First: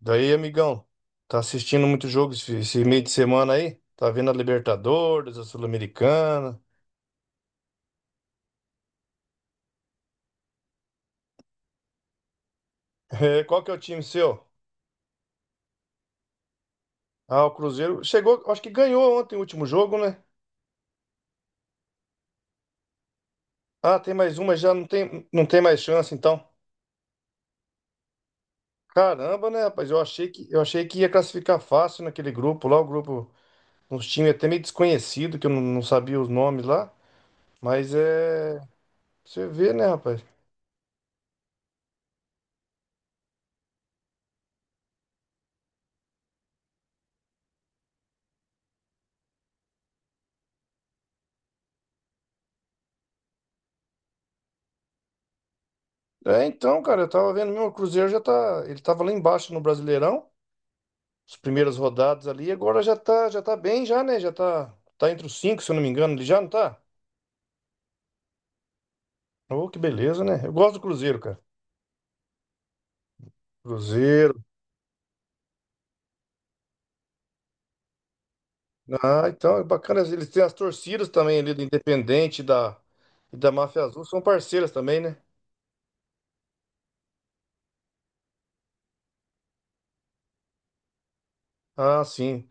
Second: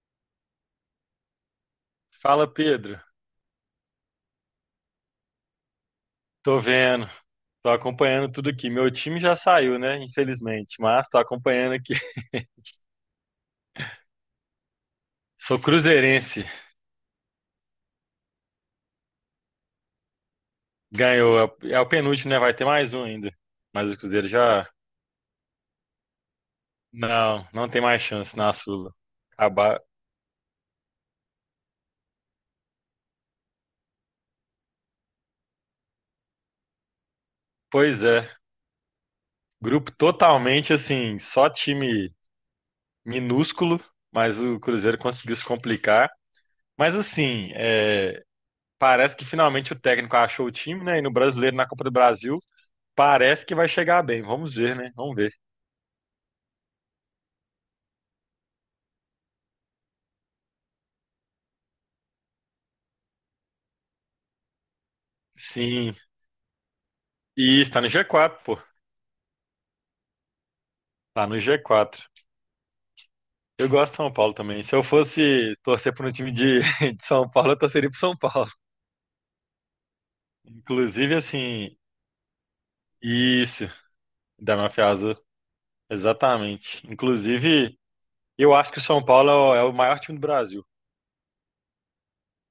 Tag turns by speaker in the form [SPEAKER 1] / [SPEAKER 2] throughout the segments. [SPEAKER 1] Daí, amigão, tá assistindo muito jogo
[SPEAKER 2] Fala,
[SPEAKER 1] esse, esse
[SPEAKER 2] Pedro.
[SPEAKER 1] meio de semana aí? Tá vendo a Libertadores, a
[SPEAKER 2] Tô
[SPEAKER 1] Sul-Americana?
[SPEAKER 2] vendo, tô acompanhando tudo aqui. Meu time já saiu, né? Infelizmente, mas tô acompanhando aqui.
[SPEAKER 1] É, qual que é o time seu?
[SPEAKER 2] Sou cruzeirense,
[SPEAKER 1] Ah, o Cruzeiro chegou, acho que ganhou ontem o último jogo, né?
[SPEAKER 2] ganhou. É o penúltimo, né? Vai ter mais um ainda. Mas o
[SPEAKER 1] Ah, tem
[SPEAKER 2] Cruzeiro
[SPEAKER 1] mais uma,
[SPEAKER 2] já.
[SPEAKER 1] já não tem, não tem mais chance, então.
[SPEAKER 2] Não, não tem mais chance na Sula.
[SPEAKER 1] Caramba, né,
[SPEAKER 2] Acabar.
[SPEAKER 1] rapaz? Eu achei que ia classificar fácil naquele grupo lá, uns times até meio desconhecido, que eu não, não sabia os nomes lá. Mas
[SPEAKER 2] Pois é.
[SPEAKER 1] é. Você vê, né,
[SPEAKER 2] Grupo
[SPEAKER 1] rapaz?
[SPEAKER 2] totalmente assim, só time minúsculo, mas o Cruzeiro conseguiu se complicar. Mas assim, é, parece que finalmente o técnico achou o time, né? E no Brasileiro, na Copa do Brasil. Parece que vai chegar bem. Vamos ver, né? Vamos ver.
[SPEAKER 1] É, então, cara, eu tava vendo mesmo, o Cruzeiro já tá. Ele tava lá embaixo no Brasileirão. As primeiras rodadas ali. Agora já tá bem, já, né? Tá entre os cinco, se eu não me
[SPEAKER 2] Sim.
[SPEAKER 1] engano, ele já não tá?
[SPEAKER 2] E está no G4, pô.
[SPEAKER 1] Oh, que beleza, né? Eu gosto do Cruzeiro,
[SPEAKER 2] Tá no
[SPEAKER 1] cara.
[SPEAKER 2] G4. Eu gosto de São Paulo
[SPEAKER 1] Cruzeiro.
[SPEAKER 2] também. Se eu fosse torcer para um time de, de São Paulo, eu torceria pro São Paulo.
[SPEAKER 1] Ah, então é bacana. Eles têm as torcidas
[SPEAKER 2] Inclusive,
[SPEAKER 1] também ali do
[SPEAKER 2] assim,
[SPEAKER 1] Independente e da
[SPEAKER 2] isso,
[SPEAKER 1] Máfia Azul, são
[SPEAKER 2] da
[SPEAKER 1] parceiras
[SPEAKER 2] Mafia
[SPEAKER 1] também,
[SPEAKER 2] Azul.
[SPEAKER 1] né?
[SPEAKER 2] Exatamente. Inclusive, eu acho que o São Paulo é o maior time do Brasil.
[SPEAKER 1] Ah, sim.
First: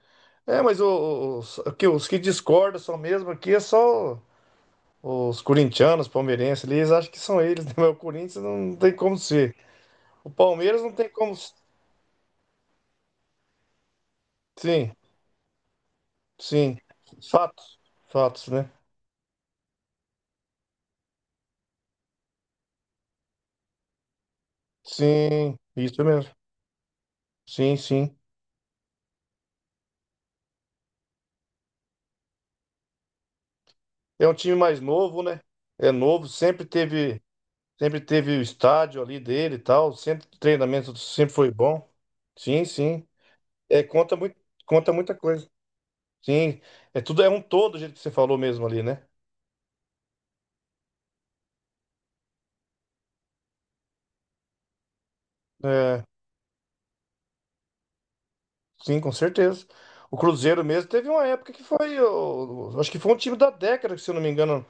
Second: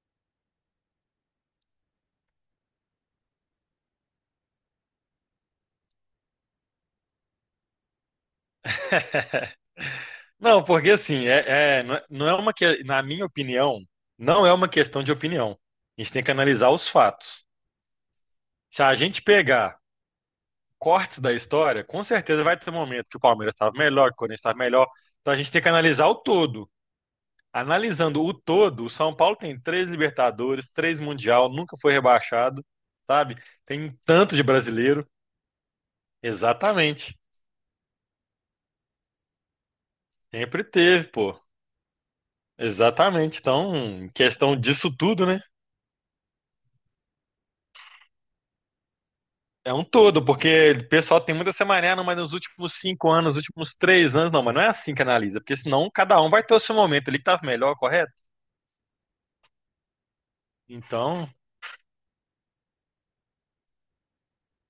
[SPEAKER 1] É, mas os que discordam são mesmo aqui é só os corintianos, palmeirenses ali, eles acham que são eles, né? Mas o Corinthians não tem como ser. O
[SPEAKER 2] Não,
[SPEAKER 1] Palmeiras
[SPEAKER 2] porque
[SPEAKER 1] não tem
[SPEAKER 2] assim,
[SPEAKER 1] como.
[SPEAKER 2] não é uma que, na minha opinião, não é uma
[SPEAKER 1] Sim.
[SPEAKER 2] questão de opinião. A gente tem que analisar
[SPEAKER 1] Sim,
[SPEAKER 2] os fatos.
[SPEAKER 1] fatos, fatos, né?
[SPEAKER 2] Se a gente pegar cortes da história, com certeza vai ter um momento que o Palmeiras estava melhor, que o Corinthians estava melhor. Então a gente
[SPEAKER 1] Sim,
[SPEAKER 2] tem que
[SPEAKER 1] isso
[SPEAKER 2] analisar o
[SPEAKER 1] mesmo.
[SPEAKER 2] todo.
[SPEAKER 1] Sim, sim.
[SPEAKER 2] Analisando o todo, o São Paulo tem três Libertadores, três Mundial, nunca foi rebaixado, sabe? Tem
[SPEAKER 1] É um
[SPEAKER 2] tanto de
[SPEAKER 1] time mais
[SPEAKER 2] brasileiro.
[SPEAKER 1] novo, né? É novo, sempre
[SPEAKER 2] Exatamente.
[SPEAKER 1] teve, sempre teve o estádio ali dele e tal, sempre o
[SPEAKER 2] Sempre
[SPEAKER 1] treinamento
[SPEAKER 2] teve,
[SPEAKER 1] sempre
[SPEAKER 2] pô.
[SPEAKER 1] foi bom. Sim, sim.
[SPEAKER 2] Exatamente. Então,
[SPEAKER 1] É,
[SPEAKER 2] em
[SPEAKER 1] conta muito,
[SPEAKER 2] questão disso
[SPEAKER 1] conta muita
[SPEAKER 2] tudo, né?
[SPEAKER 1] coisa. Sim, é tudo é um todo, do jeito que você falou mesmo ali, né?
[SPEAKER 2] É um todo, porque o pessoal tem muita semaná, não, mas nos últimos 5 anos, nos últimos 3 anos, não, mas não é assim que analisa, porque senão
[SPEAKER 1] É,
[SPEAKER 2] cada um vai ter o seu momento ali que tá melhor, correto?
[SPEAKER 1] sim, com certeza. O Cruzeiro mesmo teve uma
[SPEAKER 2] Então,
[SPEAKER 1] época que foi, acho que foi um time da década, se eu não me engano,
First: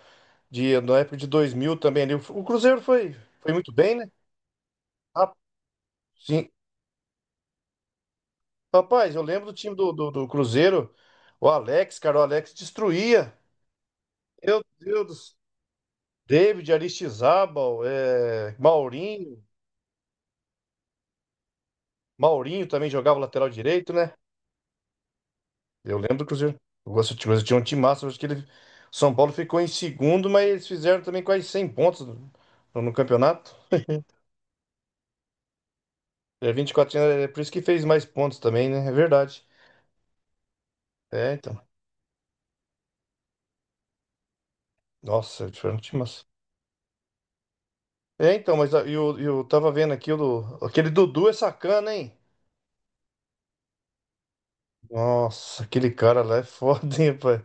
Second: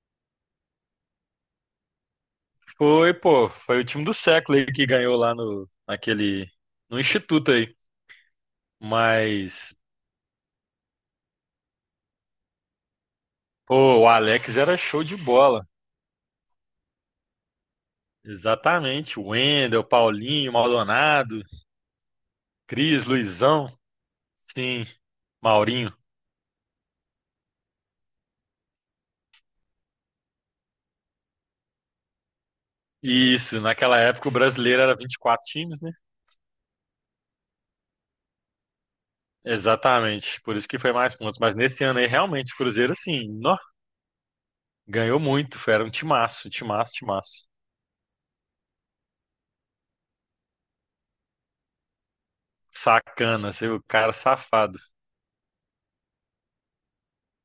[SPEAKER 1] de na época de 2000 também ali. O Cruzeiro
[SPEAKER 2] foi,
[SPEAKER 1] foi,
[SPEAKER 2] pô,
[SPEAKER 1] foi muito
[SPEAKER 2] foi o
[SPEAKER 1] bem,
[SPEAKER 2] time
[SPEAKER 1] né?
[SPEAKER 2] do século aí que ganhou lá no, naquele,
[SPEAKER 1] Sim.
[SPEAKER 2] no instituto aí.
[SPEAKER 1] Rapaz, eu lembro do
[SPEAKER 2] Mas,
[SPEAKER 1] time do Cruzeiro, o Alex, cara, o Alex destruía.
[SPEAKER 2] pô, o Alex
[SPEAKER 1] Meu
[SPEAKER 2] era show
[SPEAKER 1] Deus do
[SPEAKER 2] de
[SPEAKER 1] céu.
[SPEAKER 2] bola.
[SPEAKER 1] David, Aristizábal, é,
[SPEAKER 2] Exatamente. O
[SPEAKER 1] Maurinho.
[SPEAKER 2] Wendel, Paulinho, Maldonado,
[SPEAKER 1] Maurinho também
[SPEAKER 2] Cris,
[SPEAKER 1] jogava lateral
[SPEAKER 2] Luizão,
[SPEAKER 1] direito, né?
[SPEAKER 2] sim, Maurinho.
[SPEAKER 1] Eu lembro do Cruzeiro. Eu gosto de Cruzeiro, tinha um time massa, acho que ele, São Paulo ficou em segundo, mas eles fizeram também quase 100 pontos no, no campeonato.
[SPEAKER 2] Isso, naquela época o brasileiro era 24 times, né?
[SPEAKER 1] É 24, é por isso que fez mais pontos também, né? É verdade.
[SPEAKER 2] Exatamente, por isso que foi mais
[SPEAKER 1] É,
[SPEAKER 2] pontos. Mas
[SPEAKER 1] então.
[SPEAKER 2] nesse ano aí, realmente, o Cruzeiro, assim, nó, ganhou
[SPEAKER 1] Nossa,
[SPEAKER 2] muito.
[SPEAKER 1] foi
[SPEAKER 2] Foi,
[SPEAKER 1] um
[SPEAKER 2] era um
[SPEAKER 1] time massa.
[SPEAKER 2] timaço, timaço, timaço.
[SPEAKER 1] É, então, mas eu tava vendo aqui aquele Dudu é sacana, hein?
[SPEAKER 2] Sacana, assim, o cara safado.
[SPEAKER 1] Nossa, aquele cara lá é foda, hein, pai?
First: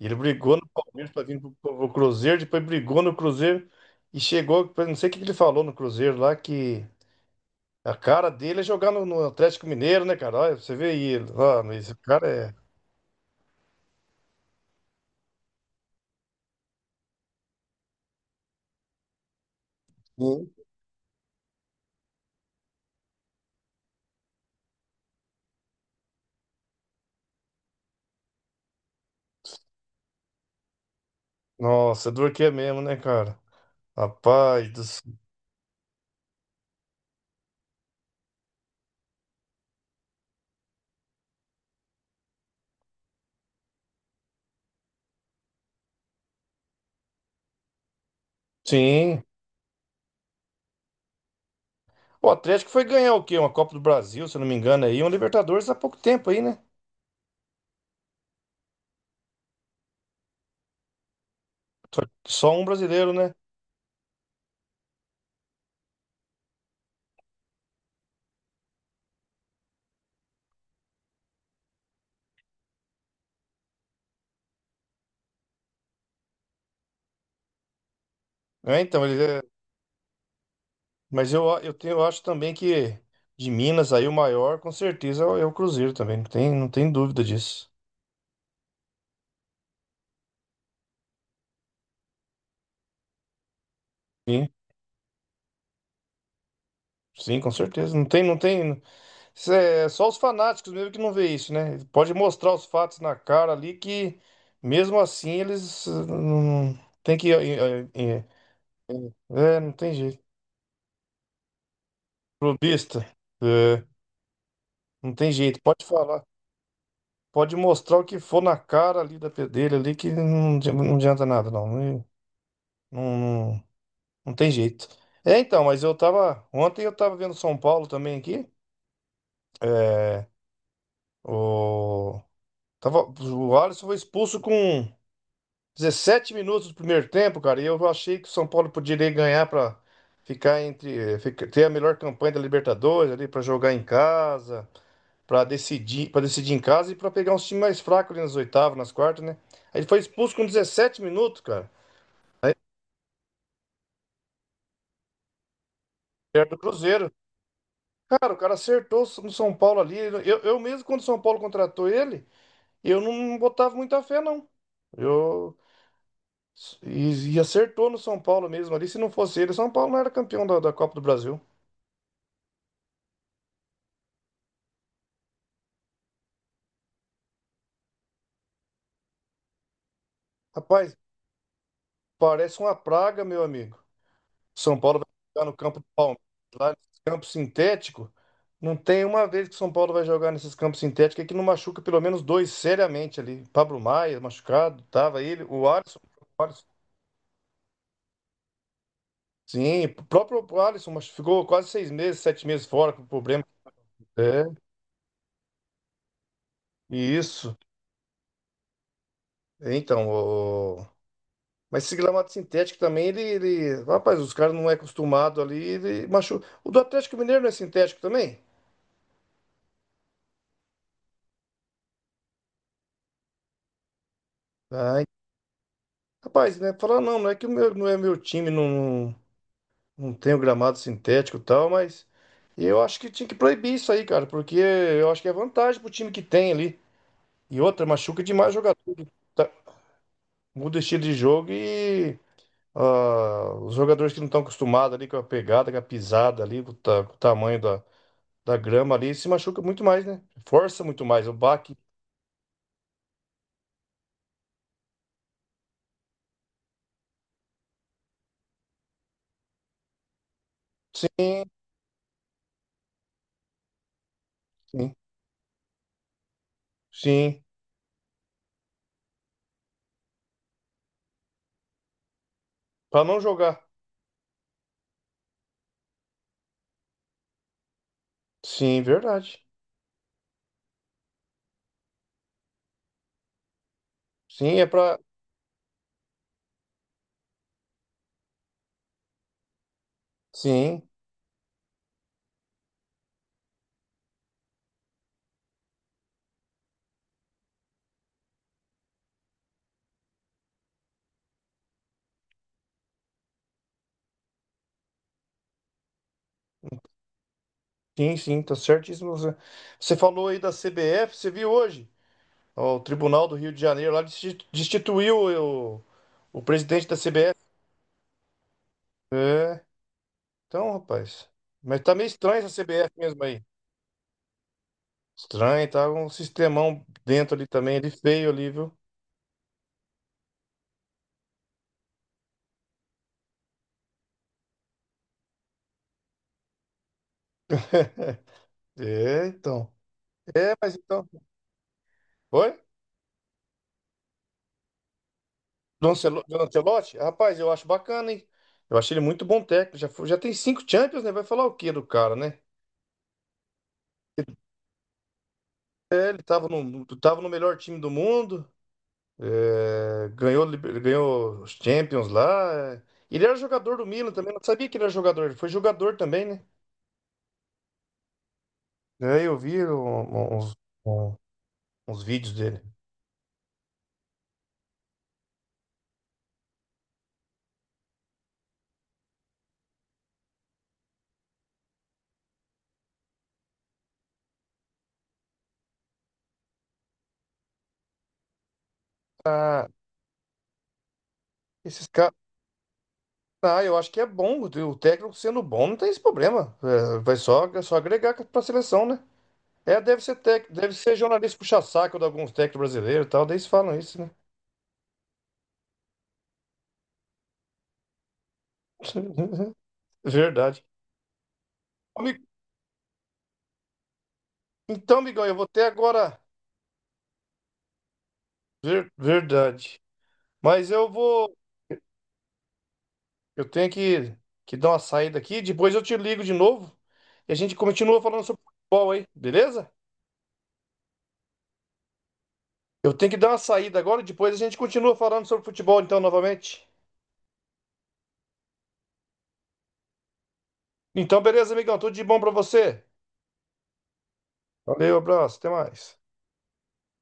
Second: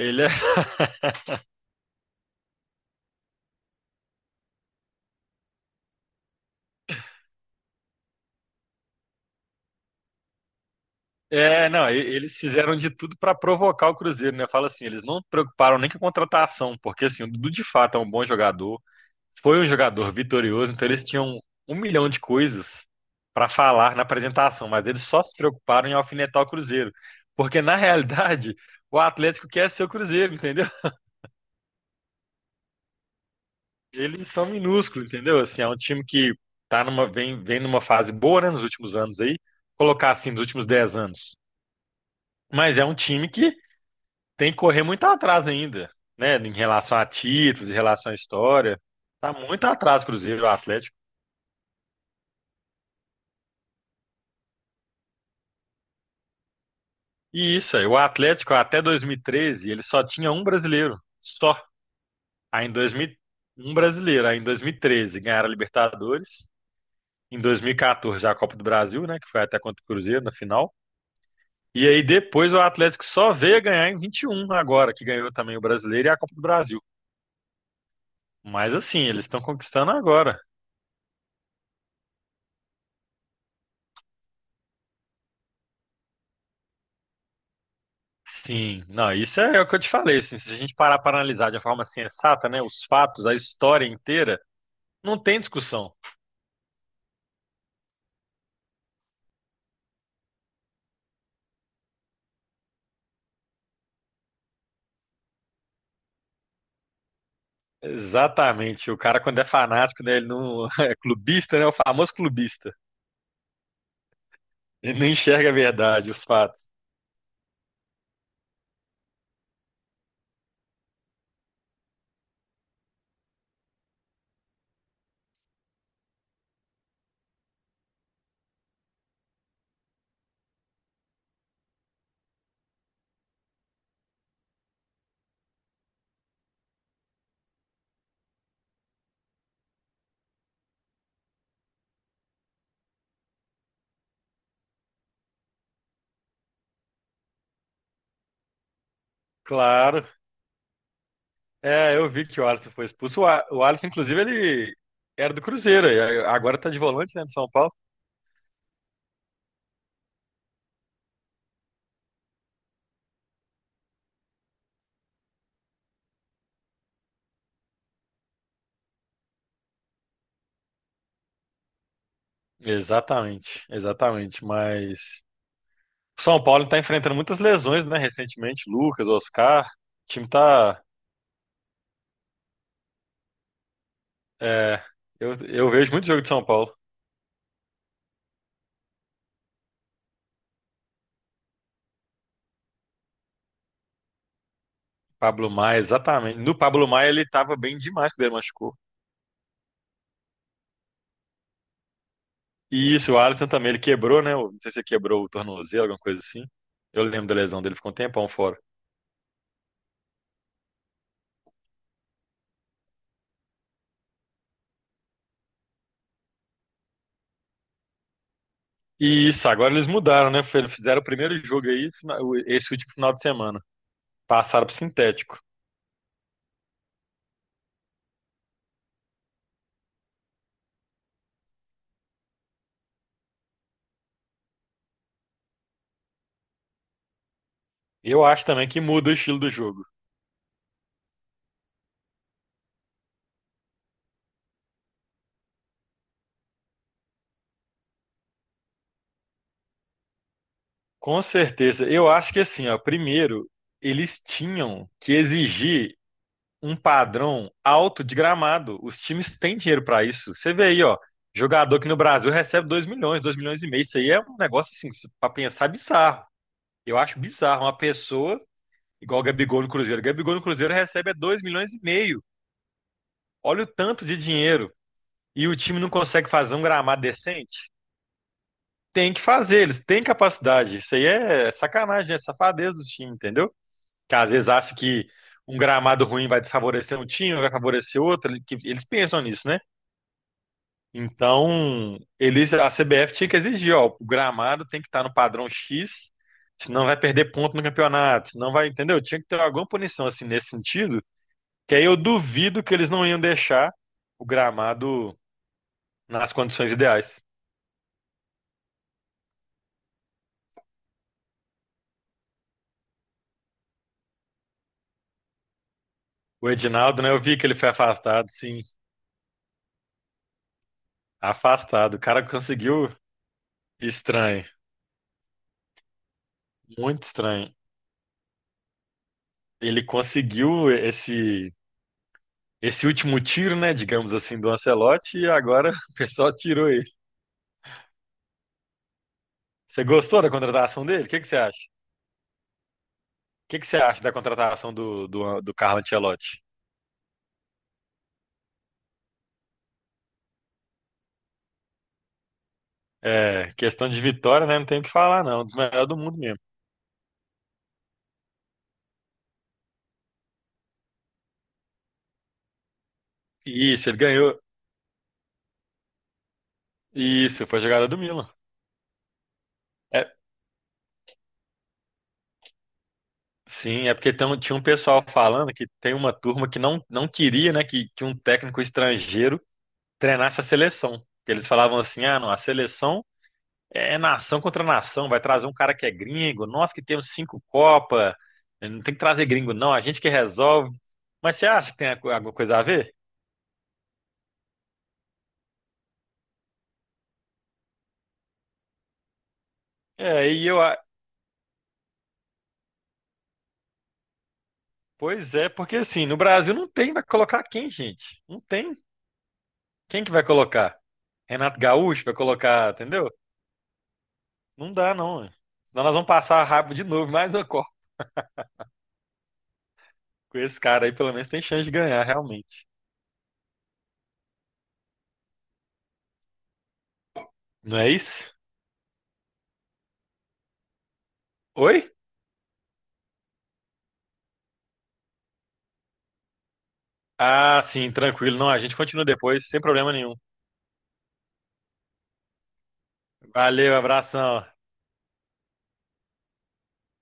[SPEAKER 1] Ele
[SPEAKER 2] é,
[SPEAKER 1] brigou no Palmeiras pra vir pro Cruzeiro, depois brigou no Cruzeiro e chegou. Eu não sei o que que ele falou no Cruzeiro lá, que a cara dele é jogar no, no Atlético Mineiro, né, cara? Olha, você vê ele. Ah,
[SPEAKER 2] é,
[SPEAKER 1] mas
[SPEAKER 2] não,
[SPEAKER 1] esse cara
[SPEAKER 2] eles
[SPEAKER 1] é.
[SPEAKER 2] fizeram de tudo para provocar o Cruzeiro, né? Fala assim, eles não preocuparam nem com a contratação, porque assim, o Dudu de fato é um bom jogador, foi um jogador
[SPEAKER 1] Sim.
[SPEAKER 2] vitorioso, então eles tinham um milhão de coisas para falar na apresentação, mas eles só se preocuparam em alfinetar o Cruzeiro, porque na realidade o Atlético quer ser o Cruzeiro, entendeu?
[SPEAKER 1] Nossa, é dor que é mesmo, né, cara?
[SPEAKER 2] Eles são
[SPEAKER 1] Rapaz do... c-
[SPEAKER 2] minúsculos, entendeu? Assim, é um time que tá numa, vem numa fase boa, né, nos últimos anos aí, colocar assim, nos últimos 10 anos. Mas é um time que tem que correr muito atrás ainda, né? Em relação a títulos, em relação à história.
[SPEAKER 1] Sim.
[SPEAKER 2] Tá muito atrás, o Cruzeiro, o Atlético.
[SPEAKER 1] O Atlético foi ganhar o quê? Uma Copa do Brasil, se eu não me engano, aí, um Libertadores há pouco tempo aí, né?
[SPEAKER 2] E isso, aí, o Atlético até 2013, ele só tinha um brasileiro, só.
[SPEAKER 1] Só só um
[SPEAKER 2] Aí em 2000,
[SPEAKER 1] brasileiro, né?
[SPEAKER 2] um brasileiro, aí em 2013 ganharam a Libertadores, em 2014 a Copa do Brasil, né, que foi até contra o Cruzeiro na final. E aí depois o Atlético só veio a ganhar em 21 agora, que ganhou também o Brasileiro e a Copa do Brasil. Mas
[SPEAKER 1] É,
[SPEAKER 2] assim,
[SPEAKER 1] então, ele
[SPEAKER 2] eles estão
[SPEAKER 1] é.
[SPEAKER 2] conquistando agora.
[SPEAKER 1] Mas eu acho também que de Minas aí o maior, com certeza, é o é o Cruzeiro também. Não tem, não tem dúvida disso.
[SPEAKER 2] Sim, não, isso é o que eu te falei, assim, se a gente parar para analisar de uma forma sensata, né, os fatos, a história inteira,
[SPEAKER 1] Sim,
[SPEAKER 2] não tem discussão.
[SPEAKER 1] sim, com certeza. Não tem, não tem. Isso é só os fanáticos mesmo que não vê isso, né? Pode mostrar os fatos na cara ali que mesmo assim eles não tem que.
[SPEAKER 2] Exatamente, o cara quando é
[SPEAKER 1] É, não tem
[SPEAKER 2] fanático, né,
[SPEAKER 1] jeito.
[SPEAKER 2] ele não é clubista, né, é o famoso clubista.
[SPEAKER 1] Clubista, é,
[SPEAKER 2] Ele não
[SPEAKER 1] não tem
[SPEAKER 2] enxerga a
[SPEAKER 1] jeito. Pode
[SPEAKER 2] verdade,
[SPEAKER 1] falar.
[SPEAKER 2] os fatos.
[SPEAKER 1] Pode mostrar o que for na cara ali da dele ali que não, não adianta nada, não. Não, Não tem jeito. É, então, mas eu tava. Ontem eu tava vendo São Paulo também aqui. É, o, tava, o Alisson foi expulso com 17 minutos do primeiro tempo, cara. E eu achei que o São Paulo poderia ganhar pra ficar entre. Ter a melhor campanha da Libertadores ali, pra jogar em casa, para decidir em casa e pra pegar uns times mais fracos ali nas oitavas, nas quartas, né? Aí ele foi
[SPEAKER 2] Claro.
[SPEAKER 1] expulso com 17 minutos, cara.
[SPEAKER 2] É, eu vi que o
[SPEAKER 1] Aí,
[SPEAKER 2] Alisson foi expulso. O Alisson, inclusive, ele era do Cruzeiro, e
[SPEAKER 1] perto
[SPEAKER 2] agora
[SPEAKER 1] do
[SPEAKER 2] tá de
[SPEAKER 1] Cruzeiro.
[SPEAKER 2] volante, né, do São Paulo.
[SPEAKER 1] Cara, o cara acertou no São Paulo ali. Eu mesmo, quando o São Paulo contratou ele, eu não botava muita fé, não. Eu, e acertou no São Paulo mesmo ali. Se não fosse ele, o São Paulo não era campeão da, da Copa do Brasil.
[SPEAKER 2] Exatamente, exatamente, mas o São Paulo tá enfrentando muitas lesões, né, recentemente, Lucas, Oscar, o time tá.
[SPEAKER 1] Rapaz, parece uma praga, meu amigo. São
[SPEAKER 2] É,
[SPEAKER 1] Paulo vai
[SPEAKER 2] eu,
[SPEAKER 1] jogar no
[SPEAKER 2] eu
[SPEAKER 1] campo do
[SPEAKER 2] vejo muito
[SPEAKER 1] Palmeiras,
[SPEAKER 2] jogo de São
[SPEAKER 1] lá
[SPEAKER 2] Paulo.
[SPEAKER 1] nesse campo sintético. Não tem uma vez que o São Paulo vai jogar nesses campos sintéticos é que não machuca pelo menos dois seriamente ali. Pablo Maia machucado, tava ele,
[SPEAKER 2] Pablo
[SPEAKER 1] o
[SPEAKER 2] Maia,
[SPEAKER 1] Alisson.
[SPEAKER 2] exatamente. No Pablo Maia ele tava bem demais quando ele machucou.
[SPEAKER 1] Sim, o próprio Alisson mas ficou quase 6 meses, 7 meses fora
[SPEAKER 2] E
[SPEAKER 1] com
[SPEAKER 2] isso, o
[SPEAKER 1] problema.
[SPEAKER 2] Alisson também, ele quebrou, né?
[SPEAKER 1] É,
[SPEAKER 2] Não sei se ele quebrou o tornozelo, alguma coisa assim. Eu lembro da
[SPEAKER 1] isso.
[SPEAKER 2] lesão dele, ficou um tempão fora.
[SPEAKER 1] Então, o... mas esse gramado sintético também, Rapaz, os caras não é acostumado ali, ele machu... O do Atlético Mineiro não é sintético também?
[SPEAKER 2] E isso, agora eles mudaram, né? Eles fizeram o primeiro jogo aí, esse último final de semana. Passaram pro
[SPEAKER 1] Ah, en-
[SPEAKER 2] sintético.
[SPEAKER 1] rapaz, né? Falar, não, não é que o meu, não é meu time, não, não tem o gramado sintético e tal, mas eu acho que tinha que proibir isso aí, cara, porque eu acho que é vantagem pro time que tem ali. E outra, machuca
[SPEAKER 2] Eu acho
[SPEAKER 1] demais o
[SPEAKER 2] também
[SPEAKER 1] jogador.
[SPEAKER 2] que muda o estilo
[SPEAKER 1] Tá-
[SPEAKER 2] do jogo.
[SPEAKER 1] Muda o estilo de jogo e ah, os jogadores que não estão acostumados ali com a pegada, com a pisada ali, com o tamanho da, da grama ali, se machuca muito mais, né? Força muito
[SPEAKER 2] Com
[SPEAKER 1] mais. O baque.
[SPEAKER 2] certeza. Eu acho que assim, ó, primeiro, eles tinham que exigir um padrão alto de gramado. Os times têm dinheiro para isso. Você vê aí, ó,
[SPEAKER 1] Sim,
[SPEAKER 2] jogador que no Brasil recebe 2 milhões, 2,5 milhões. Isso aí é um negócio assim,
[SPEAKER 1] sim,
[SPEAKER 2] para pensar bizarro. Eu acho
[SPEAKER 1] sim.
[SPEAKER 2] bizarro uma pessoa igual o Gabigol no Cruzeiro. O Gabigol no Cruzeiro recebe 2,5 milhões.
[SPEAKER 1] Pra não jogar.
[SPEAKER 2] Olha o tanto de dinheiro. E o time não consegue fazer um gramado decente?
[SPEAKER 1] Sim,
[SPEAKER 2] Tem que
[SPEAKER 1] verdade.
[SPEAKER 2] fazer, eles têm capacidade. Isso aí é sacanagem, é safadeza do time, entendeu? Que às vezes
[SPEAKER 1] Sim, é
[SPEAKER 2] acha
[SPEAKER 1] pra.
[SPEAKER 2] que um gramado ruim vai desfavorecer um time, vai favorecer outro. Que Eles pensam nisso, né?
[SPEAKER 1] Sim,
[SPEAKER 2] Então, eles, a CBF tinha que exigir, ó, o gramado tem que estar no padrão X, senão vai perder ponto no campeonato, senão vai, entendeu? Tinha que ter alguma punição assim nesse sentido, que aí eu duvido que eles não iam deixar o gramado nas condições ideais.
[SPEAKER 1] sim, tá certíssimo. Você falou aí da CBF, você viu hoje? Ó, o Tribunal do Rio de Janeiro lá destituiu o
[SPEAKER 2] O
[SPEAKER 1] presidente da
[SPEAKER 2] Edinaldo, né, eu
[SPEAKER 1] CBF.
[SPEAKER 2] vi que ele foi afastado, sim,
[SPEAKER 1] É, então, rapaz. Mas tá
[SPEAKER 2] afastado. O
[SPEAKER 1] meio
[SPEAKER 2] cara
[SPEAKER 1] estranho essa
[SPEAKER 2] conseguiu,
[SPEAKER 1] CBF mesmo aí.
[SPEAKER 2] estranho,
[SPEAKER 1] Estranho, tá um sistemão
[SPEAKER 2] muito
[SPEAKER 1] dentro ali
[SPEAKER 2] estranho.
[SPEAKER 1] também, ele feio ali, viu?
[SPEAKER 2] Ele conseguiu esse último tiro, né, digamos assim, do Ancelotti e agora o pessoal tirou.
[SPEAKER 1] É, então.
[SPEAKER 2] Você gostou da
[SPEAKER 1] É, mas
[SPEAKER 2] contratação dele? O
[SPEAKER 1] então.
[SPEAKER 2] que que você acha?
[SPEAKER 1] Oi?
[SPEAKER 2] O que que você acha da contratação do Carlo
[SPEAKER 1] Do
[SPEAKER 2] Ancelotti?
[SPEAKER 1] Ancelotti? Rapaz, eu acho bacana, hein? Eu achei ele muito bom técnico. Já tem 5 Champions, né? Vai falar o quê do cara, né?
[SPEAKER 2] É, questão de vitória, né? Não tem o que falar, não. Um dos melhores do
[SPEAKER 1] É,
[SPEAKER 2] mundo
[SPEAKER 1] ele
[SPEAKER 2] mesmo.
[SPEAKER 1] tava tava no melhor time do mundo, é, ganhou, ganhou os Champions lá. É. Ele era jogador do
[SPEAKER 2] Isso, ele
[SPEAKER 1] Milan também,
[SPEAKER 2] ganhou.
[SPEAKER 1] não sabia que ele era jogador, ele foi jogador também, né?
[SPEAKER 2] Isso, foi jogada do Milan.
[SPEAKER 1] É, eu vi
[SPEAKER 2] É,
[SPEAKER 1] um- uns, um- uns vídeos dele.
[SPEAKER 2] sim, é porque tinha um pessoal falando que tem uma turma que não, não queria, né, que um técnico estrangeiro treinasse a seleção. Porque eles falavam assim, ah, não, a seleção é nação contra nação, vai trazer um cara que é gringo, nós que temos cinco Copa, não tem que trazer gringo
[SPEAKER 1] Ah,
[SPEAKER 2] não, a gente que resolve. Mas você acha que
[SPEAKER 1] esses
[SPEAKER 2] tem
[SPEAKER 1] caras.
[SPEAKER 2] alguma coisa a ver?
[SPEAKER 1] Ah, eu acho que é bom. O técnico sendo bom não tem esse problema. É, vai só, é só agregar pra seleção, né? É, deve ser
[SPEAKER 2] É,
[SPEAKER 1] tec... deve ser jornalista puxa-saco de alguns técnicos brasileiros e tal. Daí eles falam isso, né?
[SPEAKER 2] pois é, porque assim, no Brasil não tem, vai colocar quem, gente? Não tem. Quem que vai
[SPEAKER 1] Verdade.
[SPEAKER 2] colocar? Renato Gaúcho vai
[SPEAKER 1] Ami-
[SPEAKER 2] colocar, entendeu? Não dá
[SPEAKER 1] Então,
[SPEAKER 2] não,
[SPEAKER 1] amigão,
[SPEAKER 2] ué.
[SPEAKER 1] eu vou ter
[SPEAKER 2] Senão nós vamos
[SPEAKER 1] agora.
[SPEAKER 2] passar rápido de novo, mais uma Copa.
[SPEAKER 1] Ver- Verdade.
[SPEAKER 2] Com esse
[SPEAKER 1] Mas
[SPEAKER 2] cara
[SPEAKER 1] eu
[SPEAKER 2] aí pelo menos
[SPEAKER 1] vou.
[SPEAKER 2] tem chance de ganhar, realmente.
[SPEAKER 1] Eu tenho que dar uma saída aqui. Depois eu te ligo de novo e a gente
[SPEAKER 2] Não é
[SPEAKER 1] continua falando
[SPEAKER 2] isso?
[SPEAKER 1] sobre futebol aí, beleza?
[SPEAKER 2] Oi?
[SPEAKER 1] Eu tenho que dar uma saída agora e depois a gente continua falando sobre futebol, então, novamente.
[SPEAKER 2] Ah, sim, tranquilo. Não, a gente continua depois, sem problema nenhum.
[SPEAKER 1] Então, beleza, amigão? Tudo de bom pra você.
[SPEAKER 2] Valeu, abração.
[SPEAKER 1] Valeu, abraço, até mais.